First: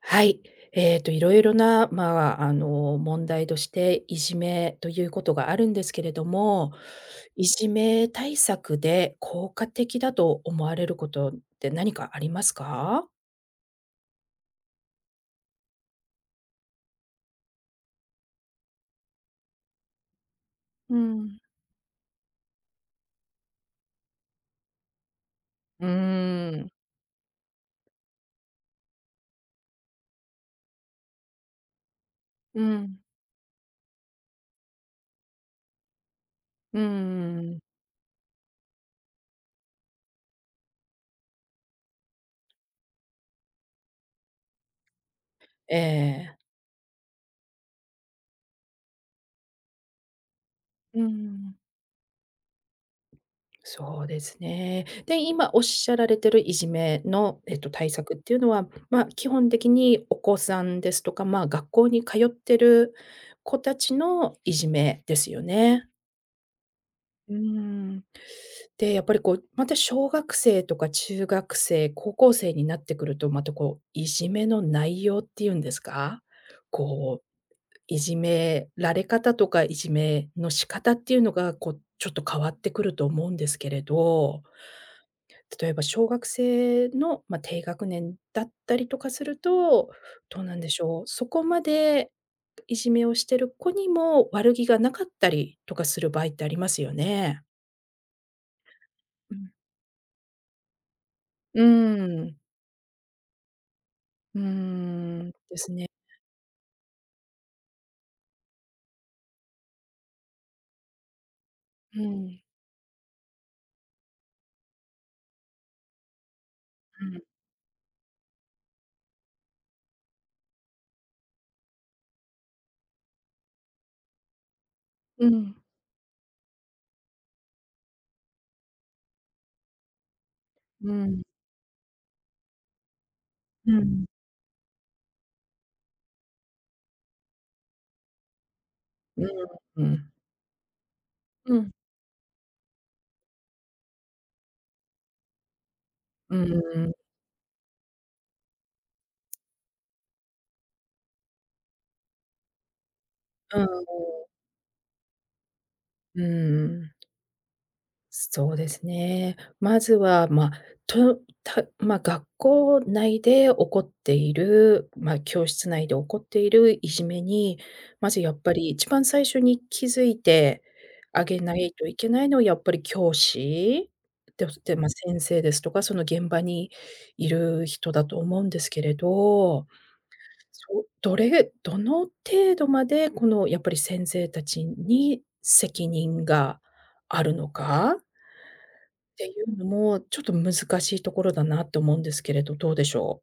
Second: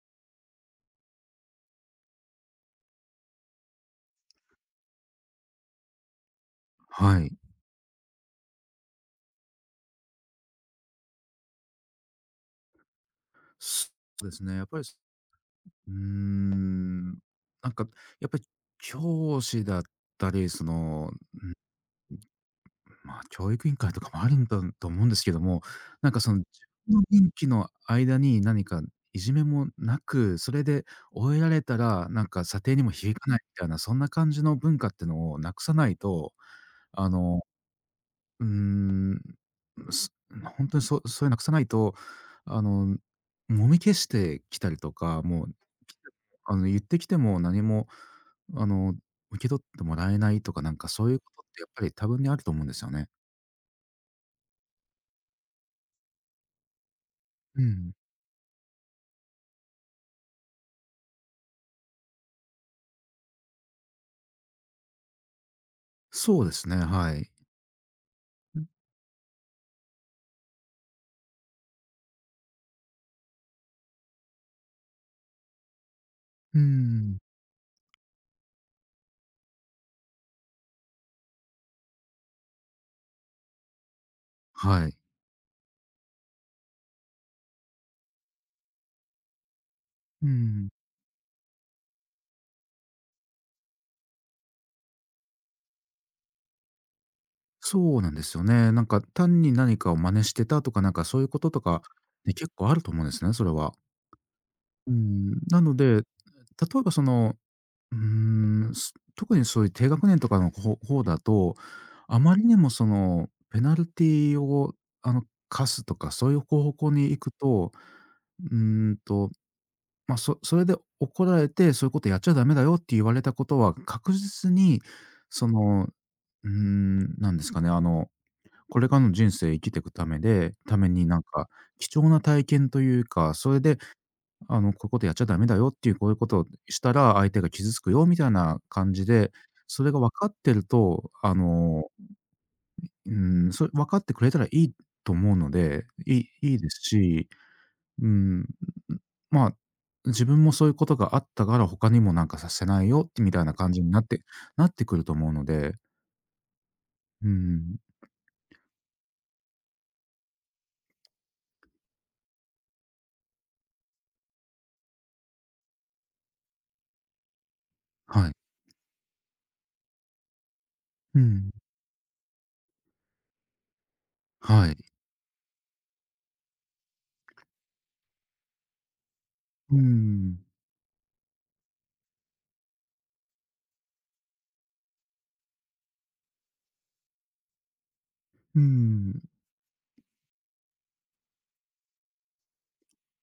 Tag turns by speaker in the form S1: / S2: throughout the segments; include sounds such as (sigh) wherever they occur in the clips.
S1: はい。いろいろな、まあ、あの、問題として、いじめということがあるんですけれども、
S2: はい。
S1: いじめ対策で効果的だと思われることって何かありますか？
S2: そうですね、やっぱり、うーん、なんかやっぱり教師だったり、そ
S1: う
S2: の、
S1: ん。
S2: まあ、教育委員会とかもあるんだと思うんですけども、
S1: うー
S2: なんかその、自
S1: ん。
S2: 分の任期の間に何かいじめもなく、それで終えられたら、なんか査
S1: う
S2: 定にも
S1: ん。
S2: 響かないみたいな、そんな感じの文化ってのをなくさないと、
S1: うー
S2: あの
S1: ん。
S2: うーん、すほにそそういうなくさないと、あの、揉み消してきたりとか、もう、
S1: ええ。
S2: あの、言ってきても何も、あの、受け取ってもらえないとか、なんか
S1: う
S2: そういうことっ
S1: ん。
S2: てやっぱり多分にあると思うんですよね。
S1: そうですね。で、今おっしゃられてるいじめの、
S2: う
S1: 対
S2: ん。
S1: 策っていうのは、まあ、基本的にお子さんですとか、まあ、学校に通ってる子たちのいじめですよね。
S2: そうですね、はい。
S1: うーん。
S2: う
S1: で、やっぱりこう、また小学生とか中学生、高校生になってくると、またこう、いじめの内容っていうんですか、
S2: ん、
S1: こう、いじめられ方とか、いじめの仕方っていうのが、こう、ちょっと変わってくると思うんですけれど。
S2: はい。
S1: 例えば小学生の、まあ、低学年だったりとかすると、
S2: う
S1: どうなん
S2: ん。
S1: でしょう、そこまでいじめをしてる子にも悪気がなかったりとかする場合ってありますよね。
S2: そうなんですよね。なんか
S1: う
S2: 単に
S1: ん。
S2: 何かを真似してたとか、なんかそういうことと
S1: う
S2: か、
S1: ー
S2: ね、
S1: ん。
S2: 結構あると思うんですね、それは。
S1: うー
S2: う
S1: ん。
S2: ん、
S1: で
S2: な
S1: す
S2: の
S1: ね。
S2: で、例えばその特にそういう低学年とかの方方だと、
S1: う
S2: あま
S1: ん。
S2: りにもそのペナルティをあの課すとか、そういう方向
S1: う
S2: に行
S1: ん。
S2: くと、うーんと、ま、そそれで怒られて、そういうことやっちゃダメだよって言われたことは、確実に
S1: う
S2: そ
S1: ん。
S2: の、なんですかね、あの、これからの人生生きていくためでため
S1: う
S2: になん
S1: ん。
S2: か貴重な体験というか、それ
S1: う
S2: で
S1: ん。
S2: あの、こういうことやっちゃダメだよっていう、こういうことをしたら相手が傷つくよみたいな感じで、
S1: う
S2: それが分
S1: ん。
S2: かってると、あ
S1: うん。
S2: の、それ分かってくれたらいいと思うので、
S1: うん
S2: いいで
S1: う
S2: す
S1: ん。
S2: し、うーん、まあ、自分もそういうことがあったから、他にもなんかさせないよってみたいな
S1: う
S2: 感じに
S1: ん
S2: なってくると思うので、
S1: うん。
S2: うーん、
S1: そうですね。まずは、ま、まあ、学校内で起こっている、まあ、教室内で起こっているいじめに、まず
S2: はい。
S1: やっぱり一番最初に気づいて
S2: う
S1: あげ
S2: ん、
S1: ないといけないのはやっぱり教師で、
S2: は
S1: で、
S2: い。
S1: まあ、先生ですとか、その現場にいる人だと思うんですけれど、
S2: うーん、
S1: そどれどの程度までこのやっぱり先生たちに責任があるのか？
S2: うーん。
S1: ていうのも、ちょっと難しいところだなって思うんですけれど、どうでしょう？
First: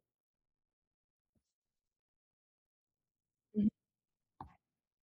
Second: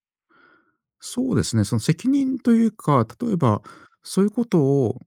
S2: そうですね、その責任というか、例え
S1: う
S2: ば
S1: ん、
S2: そういうことを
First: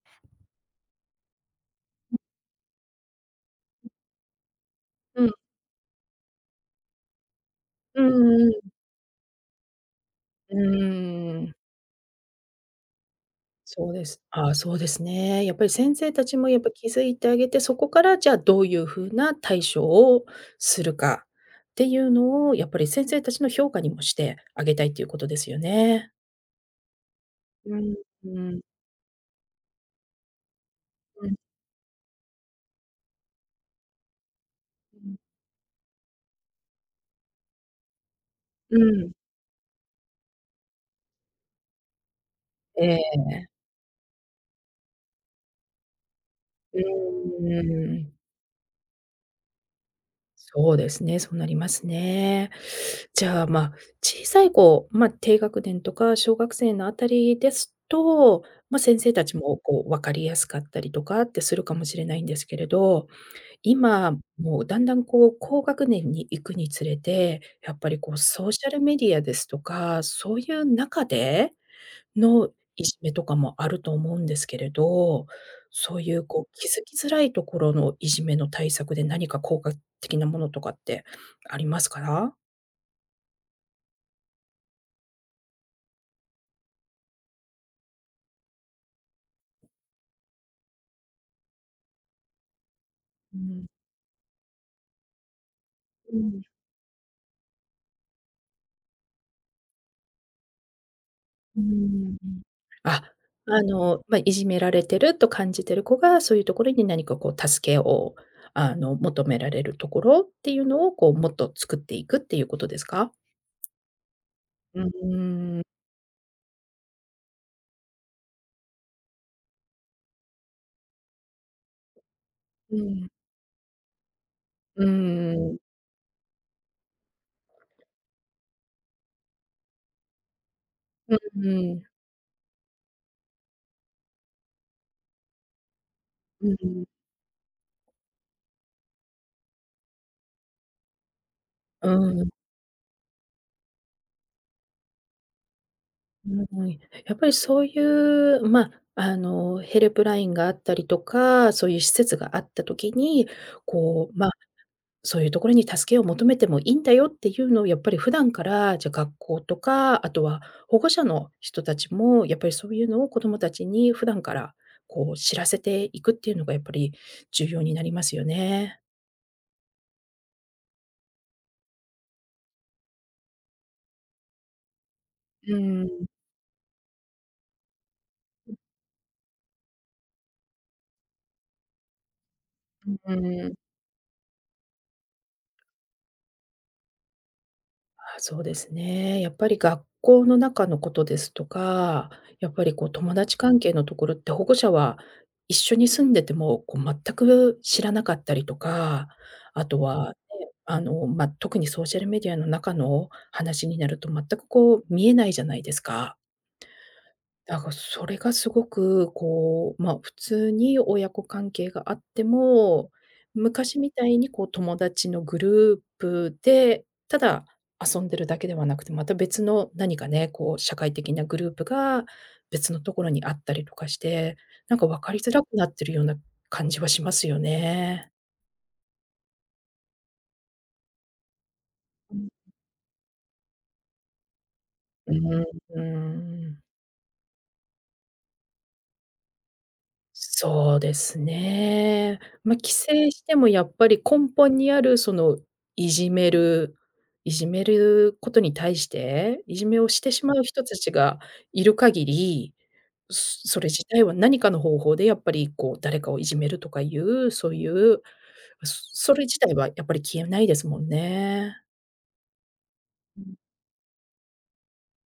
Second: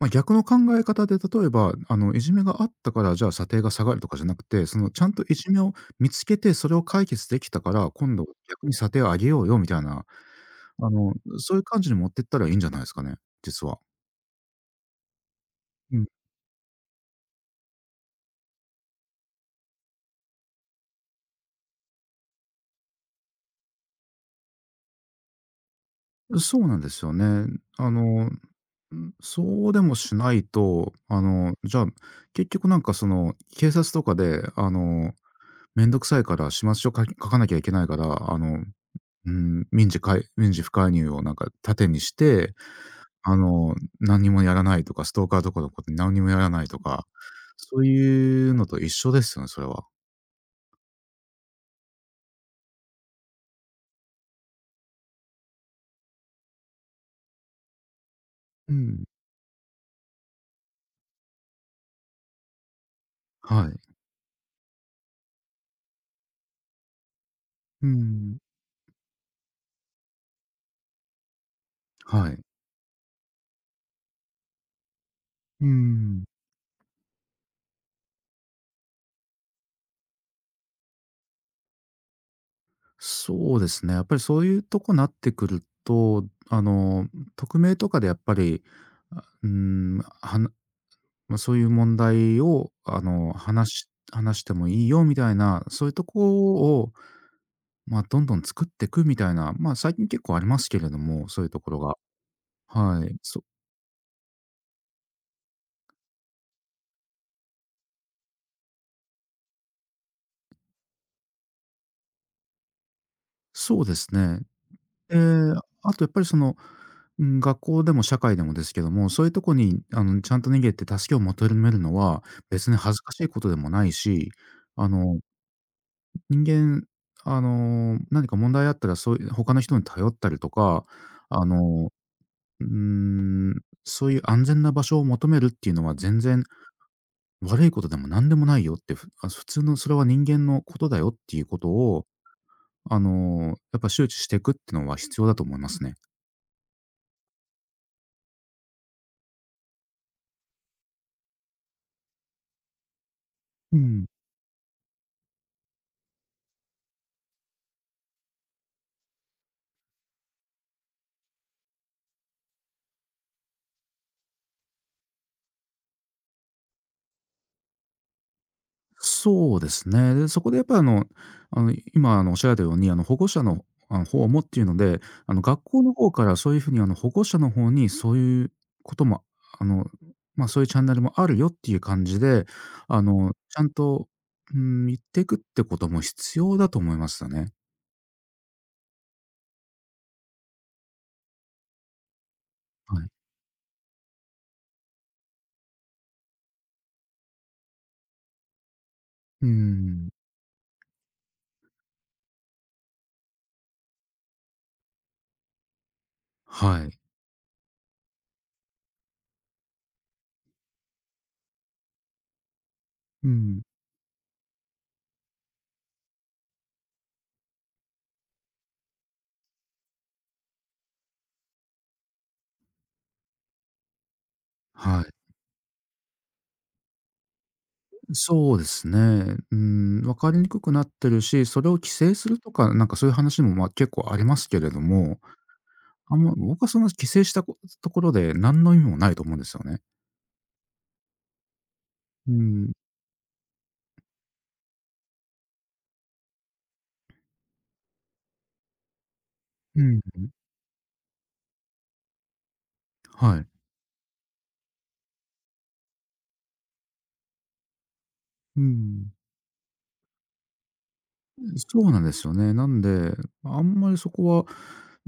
S2: まあ、逆の考え方で、例えば、あの、いじめがあったから、じゃあ、査定が下がるとかじゃなくて、その、ちゃん
S1: う
S2: と
S1: ん、
S2: いじめを見つけて、それを解決できたから、
S1: う
S2: 今度
S1: んう
S2: 逆
S1: ん。
S2: に査定を上げようよみたいな、
S1: う
S2: あの、
S1: ーん。
S2: そういう感じに持ってったらいいんじゃないですかね、実は。
S1: そうです。ああ、そうですね。やっぱり先
S2: うん。
S1: 生たちもやっぱ気づいてあげて、そこからじゃあどういう風な対処をするかっていうのを、やっぱり先生たちの評価にもしてあげたいっていうことですよね。
S2: そうなんですよね。
S1: う
S2: あ
S1: ん、
S2: の、
S1: うん、
S2: そうでもしないと、あ
S1: うん、
S2: の、じゃあ、結局なんか、その、警察とかで、あ
S1: う
S2: の、
S1: ん、
S2: めんどくさいから始末書か書かなきゃいけないから、
S1: うん。
S2: 民事かい民事不介入をなんか盾にして、
S1: ええ、
S2: あの、何にもやらないとか、ストーカーとかのことに何にもやらない
S1: う
S2: とか、
S1: ー
S2: そう
S1: ん。
S2: いうのと一緒ですよね、それは。
S1: そうですね、そうなりますね。じゃあ、まあ、小さい子、まあ、低学年とか小学生のあたりですと、
S2: う
S1: まあ、先
S2: ん、
S1: 生たちもこう分かりやすかったりとかってするかもしれないんですけれど、
S2: はい。
S1: 今、もうだんだんこう高学年に行くにつれて、やっ
S2: う
S1: ぱりこう
S2: ん、
S1: ソーシャルメディアですとか、そういう中で
S2: はい。
S1: のいじめとかもあると思うんですけれど、
S2: う
S1: そうい
S2: ん。
S1: うこう気づきづらいところのいじめの対策で何か効果的なものとかってありますか？
S2: そうですね、やっぱりそういうとこなってくると、あの、匿名とかでやっぱり、あ、うーん、はなまあ、そういう問題を、あの、
S1: うん。
S2: 話してもいいよみたいな、そういうと
S1: うん。
S2: こをまあ、どんどん作っていくみたいな、まあ、最近結構ありますけれども、そういうと
S1: う
S2: ころが。
S1: ん、うん。あ、
S2: はい。
S1: あの、ま、いじめられてると感じてる子が、そういうところに何かこう助けを、あの、求められるところっていうのを、こうもっと作っていくっていうことですか？
S2: そうですね。
S1: うーん、
S2: あとやっぱりその、うん、学校でも社会でもですけども、そういうとこに、あの、ちゃんと逃げて助けを求めるのは、別
S1: う
S2: に恥ず
S1: ん、
S2: かしいことでもないし、
S1: うー
S2: あの、
S1: ん、うん、
S2: 人間、あの、何か問題あったら、そういう他の人に頼ったりとか、
S1: う
S2: あ
S1: ん。
S2: の、うん、そういう安全な場所を求めるっていうのは全然
S1: うん。
S2: 悪いことでも何でもないよって、普通のそれは人間のことだよっていうこと
S1: う
S2: を、
S1: ーん
S2: あの、やっぱ周知していくってのは必要だと思いますね。
S1: うん、やっぱりそういう、まあ、あの、ヘルプラインがあったりとか、そういう施設があった時に、
S2: うん。
S1: こう、まあ、そういうところに助けを求めてもいいんだよっていうのをやっぱり普段から、じゃ、学校とか、あとは保護者の人たちも、やっぱりそういうのを子どもたちに普段から、こう知らせていくっていうのがやっぱり重要になりますよね。
S2: そうですね。で、そこでやっぱりあの、あの、今あの、おっしゃられたように、あの、保護者の、あの、方もっていうので、あの、
S1: う
S2: 学
S1: ん、
S2: 校の
S1: う
S2: 方からそういうふうにあの、保護者の方にそういうことも、あの、ま、そういうチャンネルもあるよっていう感じで、あ
S1: ー
S2: の、
S1: ん。
S2: ちゃんと、うてん、言っていくってことも必要だと思いますよね。
S1: あそうですね。やっぱり学校の中のことですとか、やっぱりこう
S2: はい。
S1: 友達関係のところって保護者は一緒に住んでてもこう全く知らなかったりとか、
S2: う
S1: あと
S2: ん。
S1: はね、あの、まあ、特にソーシャルメディアの中の話になると全くこう見えないじゃないですか。
S2: はい。
S1: それがすごく、こう、まあ、普通に親子関係があっても、
S2: うん。
S1: 昔みたいにこう友達のグループで、ただ遊んでるだけではなくて、また別の何かね、こう社会的なグループが別のところにあったりとかして、なんか分
S2: はい。
S1: かりづらくなってるような感じはしますよね。
S2: そうですね。うん、分かりにくくなってるし、それを規制
S1: う
S2: す
S1: ん。
S2: るとか、なんかそういう話も、ま、結構ありますけれども、
S1: う
S2: あんま
S1: ん。
S2: 僕はそんな規制したこ、ところで何の意味もないと思うんですよね。
S1: そうですね。
S2: う
S1: まあ、
S2: ん、
S1: 規制してもやっぱり根本にあるその、いじめるいじめることに対して、いじめ
S2: う
S1: を
S2: ん、
S1: してしまう人たちがいる限り、
S2: は
S1: そ
S2: い。
S1: それ自体は何かの方法でやっぱりこう誰かをいじめるとかいう、そういう、
S2: うん。
S1: それ自体はやっぱり消えないですもんね。
S2: そうなんですよね。なんで、あんまりそこは、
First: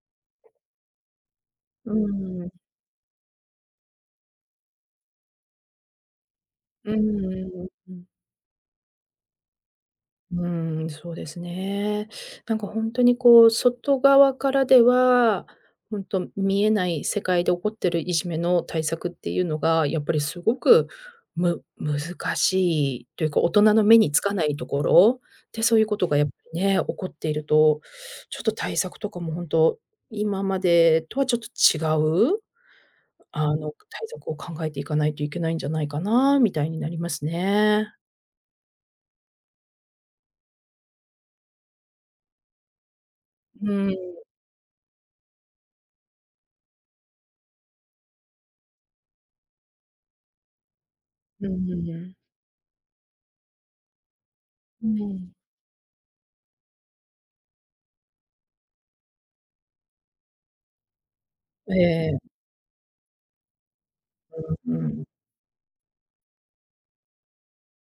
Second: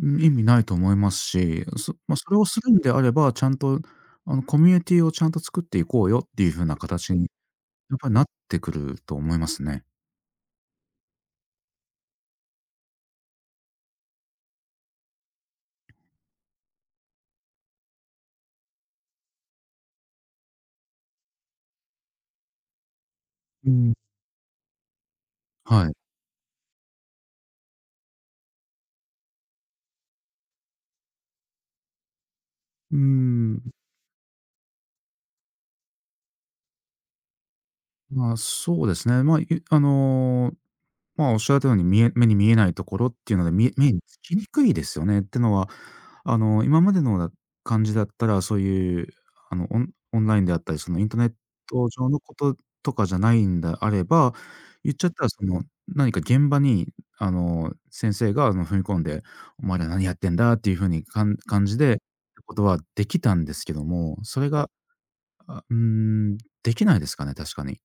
S2: うん、意味ないと思いますし、そまあ、それをするんであれば、ちゃんとあのコミュニティをちゃんと作っていこうよっていう風な
S1: うん
S2: 形に
S1: うんう
S2: やっ
S1: ん。
S2: ぱりなってくると思いますね。
S1: うーん、そうですね。なんか本当にこう、外側からでは、本当見えない世界で起こってるいじめの対策っていうのが、やっぱりすごく、難しいというか、大人
S2: う
S1: の
S2: ん、
S1: 目につかないところで、そういう
S2: はい。
S1: ことがやっぱりね、起こっていると、ちょっと対策とかも本当今までとはちょっと違う、
S2: うー
S1: あ
S2: ん、
S1: の、対策を考えていかないといけないんじゃないかなみたいになりますね。
S2: まあ、そうですね。まあ、あの、まあ、おっしゃられたように、目に見えないところっていうので、
S1: うん、
S2: 目
S1: う
S2: につきにくいですよね。ってのは、あの、今までのだ感じだったら、そういう、あの、オンラインであったり、そのインターネット上
S1: ん。
S2: のこととかじゃないんであれば、
S1: う
S2: 言っちゃったら、
S1: ん。
S2: その、何か現場に、あの、先生が、あの、踏み込んで、お前ら何やってんだっていう風に感
S1: え
S2: じでって
S1: え、
S2: ことはできたんですけども、それが、
S1: うんうん。
S2: できないですかね、確かに。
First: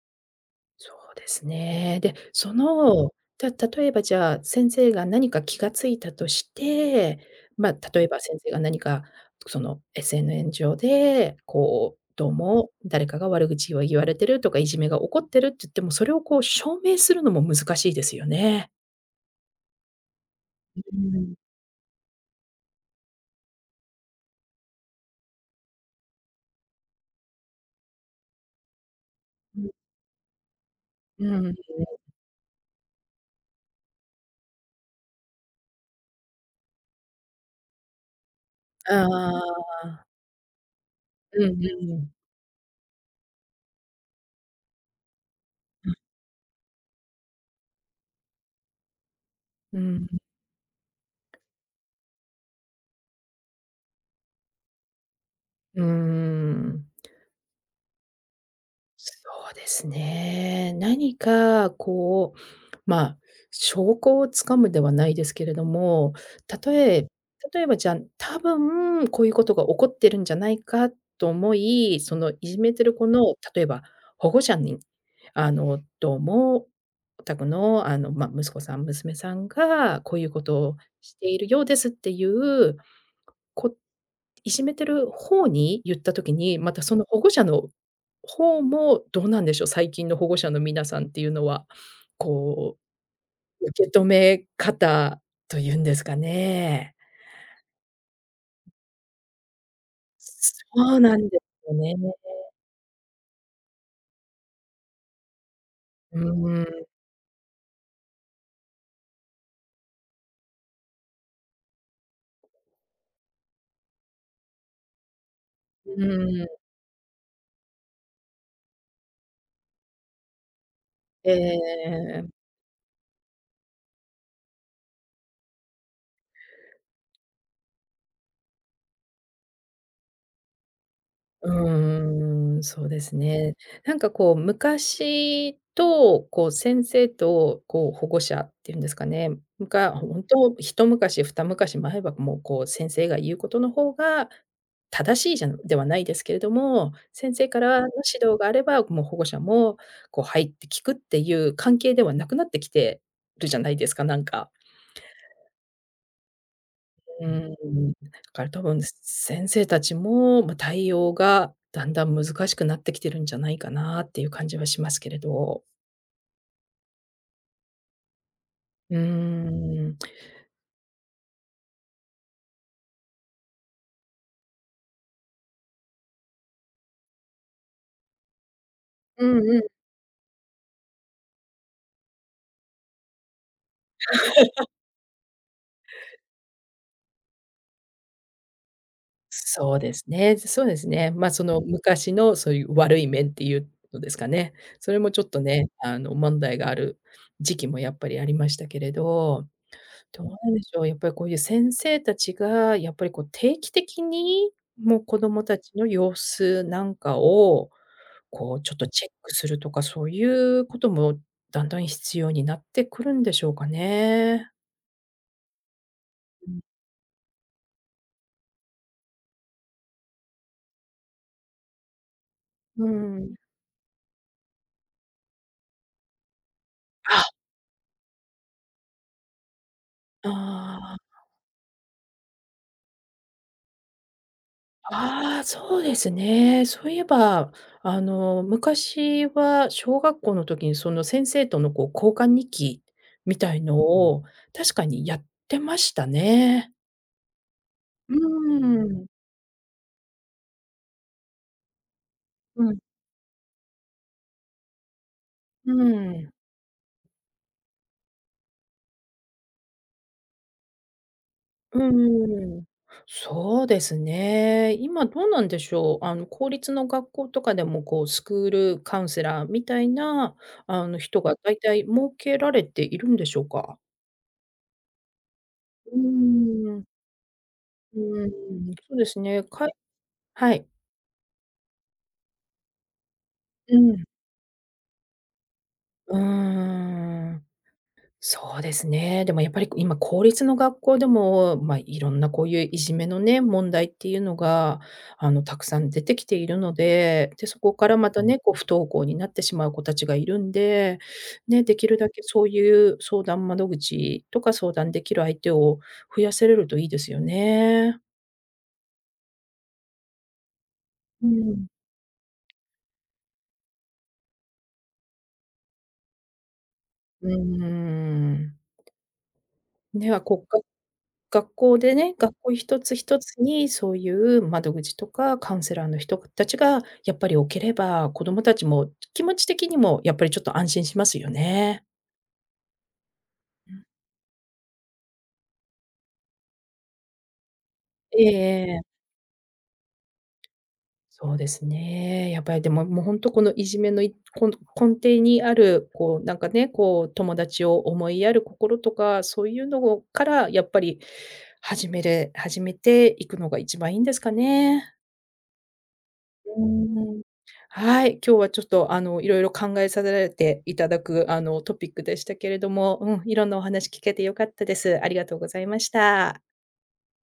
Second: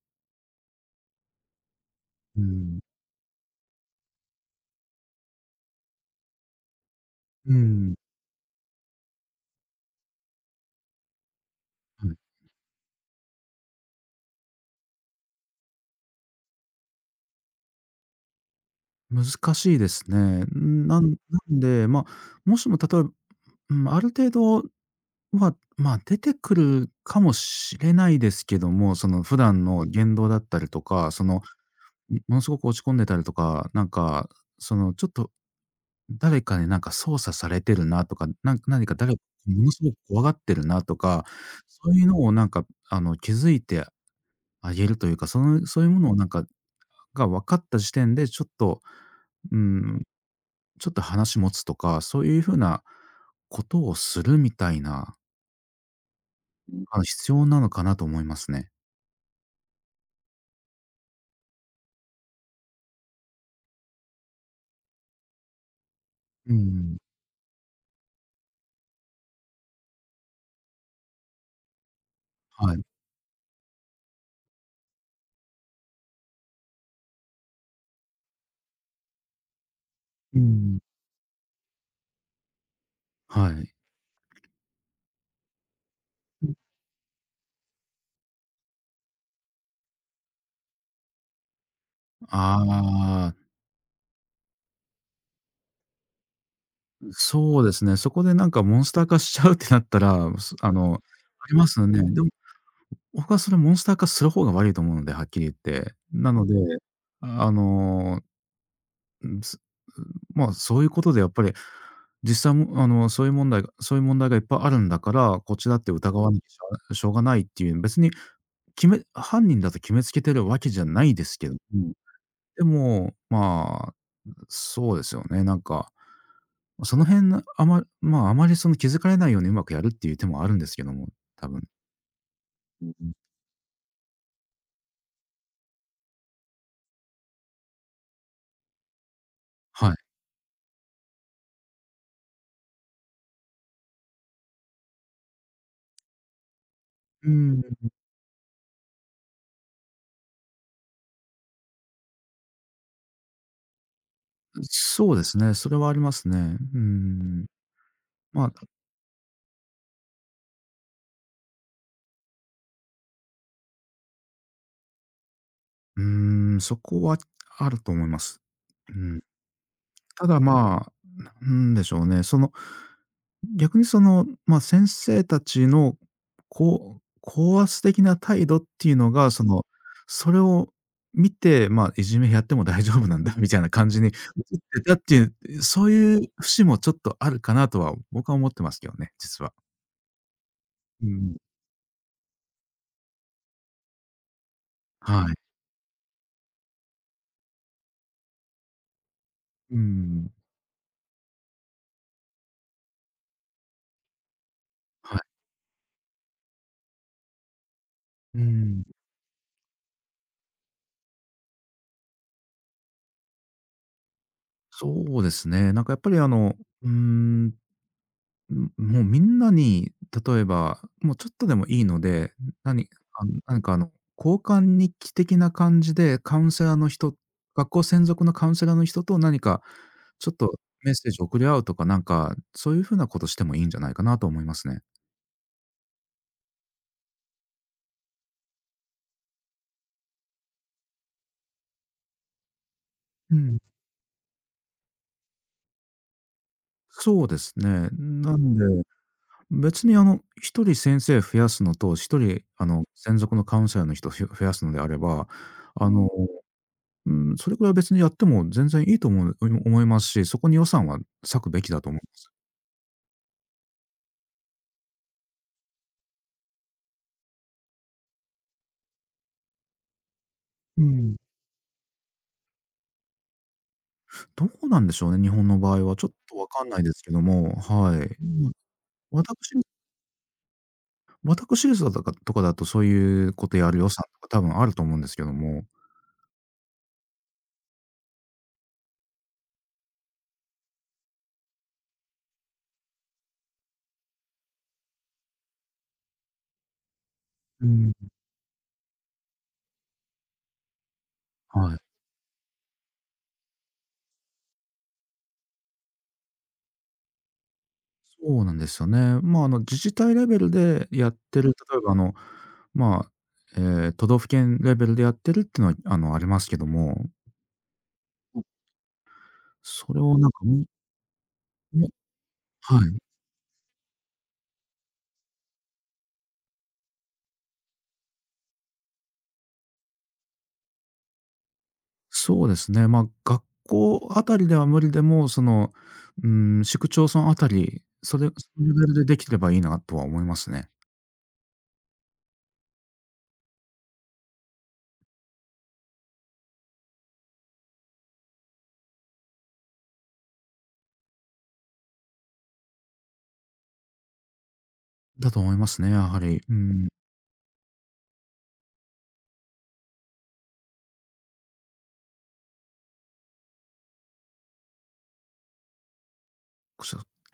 S1: そうですね。で、
S2: う
S1: そ
S2: ん、
S1: の、例えばじゃあ、先生が何か気がついたとして、
S2: う
S1: まあ、
S2: ん、
S1: 例えば先生が何か、その SNN 上で、こう、
S2: はい。
S1: どうも誰かが悪口を言われてるとか、いじめが起こってるって言っても、それをこう証明するのも難しいですよね。
S2: 難しいですね。
S1: うん。
S2: なんで、まあ、もしも例えば、うん、ある程度は、まあ、出てくるかもしれないですけども、その普段
S1: う
S2: の言動だったりとか、そ
S1: ん、う
S2: の、
S1: ん。
S2: ものすごく落ち込んでたりとか、なんか、そのちょっと誰かになんか操作されてるなとか、なんか何か
S1: あ
S2: 誰かも
S1: あ、
S2: のすごく怖がってるなとか、
S1: うんう
S2: そういう
S1: ん。
S2: のをなんかあの気づいてあげるというか、そのそういうものをなんか、分かった時点でちょっと、うー
S1: う
S2: ん、
S1: ん、
S2: ちょっと話持つとか、そういう風なことをするみたいな、
S1: うーん。
S2: あの、必要なのかなと思いますね。
S1: そうですね。何かこう、まあ、証拠をつかむではないですけれども、
S2: うん、
S1: 例え例えばじゃあ、多分こういうことが起こってるんじゃないかと思い、そのいじめ
S2: はい。
S1: てる子の例えば保護者に、あの、どうも、お宅のあの、ま、息子さん、娘さんがこういう
S2: う
S1: ことを
S2: ん、
S1: しているようですっていう
S2: はい。
S1: こいじめてる方に言った時に、またその保護者の方もどうなんでしょう、最近の保護者の皆さんっていうのは、こ
S2: ああ、
S1: う、受け止め方というんですかね。
S2: そうですね。そこでなんかモンスター化しちゃうってなったら、
S1: そ
S2: あの、
S1: うなんで
S2: ありま
S1: すよ
S2: すよ
S1: ね。
S2: ね。でも、僕はそれモンスター化する方が悪いと思うので、はっきり言って。
S1: う
S2: なので、
S1: ん、う
S2: あのん、すまあそういうことでやっぱり、実際もあの、そういう問題がいっぱいあるんだから、こっちだって疑わなきゃ
S1: ん、
S2: しょうがないっていう、別に犯人だと決めつけてるわけじゃないで
S1: え
S2: すけども、
S1: え。
S2: でも、まあ、そうですよね、なんか、その辺なあままあ、あまりその気づかれないようにうまくやるっていう手もあるんですけども、多
S1: う
S2: 分。
S1: ーん、そ
S2: う
S1: う
S2: ん
S1: で
S2: うん。
S1: すね。なんかこう、昔と、こう、先生と、こう、保護者っていうんですかね、む
S2: は
S1: かほ
S2: い。
S1: んと、一昔二昔前は、もう、こう、先生が言うことの方が正しいじゃではないですけれども、
S2: うー
S1: 先生から
S2: ん、
S1: の指導があれば、もう保護者も、こう、「入って聞くっていう関係ではなくなってきてるじゃないですか、なんか。
S2: そうですね、それはありますね。うー
S1: う
S2: ん。
S1: ん、だ
S2: ま
S1: から
S2: あ、
S1: 多分、先生たちも、ま、対応がだんだん難しくなってきてるんじゃないかなっていう感じはしますけれど。
S2: うーん、そこはあると思います。う
S1: うー
S2: ん。
S1: ん。
S2: ただまあ、なんでしょうね、その、逆にその、まあ、先生たちの、こう高圧的な態度っていうの
S1: う
S2: が、そ
S1: んう
S2: の、
S1: ん。
S2: それを見て、まあ、いじめやっても大丈夫なんだ (laughs) みたいな感じに映ってたっていう、そういう節もちょっとあるかなとは僕は思ってますけどね、実は。
S1: そうですね、そうです
S2: う
S1: ね。ま、
S2: ん。
S1: その昔のそういう悪い面っていうのですかね。それもち
S2: は
S1: ょっ
S2: い。
S1: とね、あの、問題がある時期もやっぱりありましたけれど、
S2: う
S1: どう
S2: ん。
S1: なんでしょう、やっぱりこういう先生たちがやっぱりこう定期的に、もう
S2: は
S1: 子
S2: い。
S1: 供たちの様子なんかを
S2: う
S1: こう、ちょっ
S2: ん。
S1: とチェックするとか、そういうこともだんだん必要になってくるんでしょうかね。
S2: そうですね。なんかやっぱりあ
S1: う
S2: の、
S1: ん。
S2: うーんもうみんなに、例えば、もうちょっとでもいいので、
S1: う
S2: 何あの、
S1: ん
S2: なんかあの、交換日記的な感じで、カウンセラーの人
S1: あ、
S2: 学校専属のカウンセラーの人と何かち
S1: あ
S2: ょっとメッセー
S1: あ、
S2: ジを送り合うとか、なんか、そういう風なことしてもいいんじゃないかなと思いますね。
S1: ああ、そうですね。そういえば、あの、昔は小学校の時にその先生との、こう、交換日記
S2: う
S1: みた
S2: ん。
S1: いのを確かにやってましたね。
S2: そうですね。
S1: うー
S2: なんで、
S1: ん。
S2: 別にあの、一人先生増やすのと、一人
S1: う
S2: あ
S1: ん、
S2: の、専属のカウンセラーの人増やすのであれば、
S1: う
S2: あの
S1: ん。
S2: うん、それぐらい別にやっても全然いいと思うい思いますし、そこに予算は割くべき
S1: う
S2: だと思います。
S1: ーん。そうですね。今どうなんでしょう。あの、公立の学校とかでも、こう、スクールカウンセラーみたいな、
S2: う
S1: あの、
S2: ん。
S1: 人が大体設けられているんでしょうか？
S2: どうなんでしょうね、日本の場合は。
S1: う
S2: ちょっとわかんな
S1: ー
S2: い
S1: ん。
S2: ですけども、は
S1: う
S2: い。
S1: ーん、
S2: ま
S1: そうですね。
S2: 私
S1: はい。
S2: 立だとかとかだとそういうことや
S1: う
S2: る予算
S1: ん。
S2: とか多分あると思うんですけども。
S1: うーん。そうですね。でもやっぱり今、公立の学校でも、ま、いろんなこういういじめのね、問題っていうのが、あの、たくさん出てきているので、で、そ
S2: う
S1: こか
S2: ん。
S1: らまたね、こう不登校になってしまう子たちがいるんで、ね、
S2: は
S1: で
S2: い。
S1: きるだけそういう相談窓口とか相談できる相手を増やせれるといいですよね。
S2: そうなんですよね。まあ、あの、自治体レベルでやっ
S1: う
S2: てる、
S1: ん。
S2: 例えばあの、まあ、ええ、都道府県レベルでやってるってのは、あの、ありますけども、
S1: うーん。
S2: それ
S1: ね、
S2: をなんか、
S1: 学校
S2: も
S1: でね、学校
S2: は
S1: 一つ
S2: い。
S1: 一つにそういう窓口とかカウンセラーの人たちがやっぱり置ければ、子どもたちも気持ち的にもやっぱりちょっと安心しますよね。
S2: そうですね。まあ、学校あたりでは無理でも、その、うん、市区町村あたり、
S1: ええ
S2: そのレ
S1: え
S2: ベル
S1: え。
S2: でできればいいなとは思いますね。
S1: そうですね。やっぱりでも、もうほんとこのいじめのいこん根底にある、こうなんかね、こう友達を思いやる心とか、そういうのをからやっぱり始めていくのが一番いいんですかね。
S2: だと思いますね、やはり。う
S1: う
S2: ん。
S1: ーん。はい、今日はちょっと、あの、いろいろ考えさせられていただく、あの、トピックでしたけれども、うん、いろんなお話聞けて良かったです。ありがとうございました。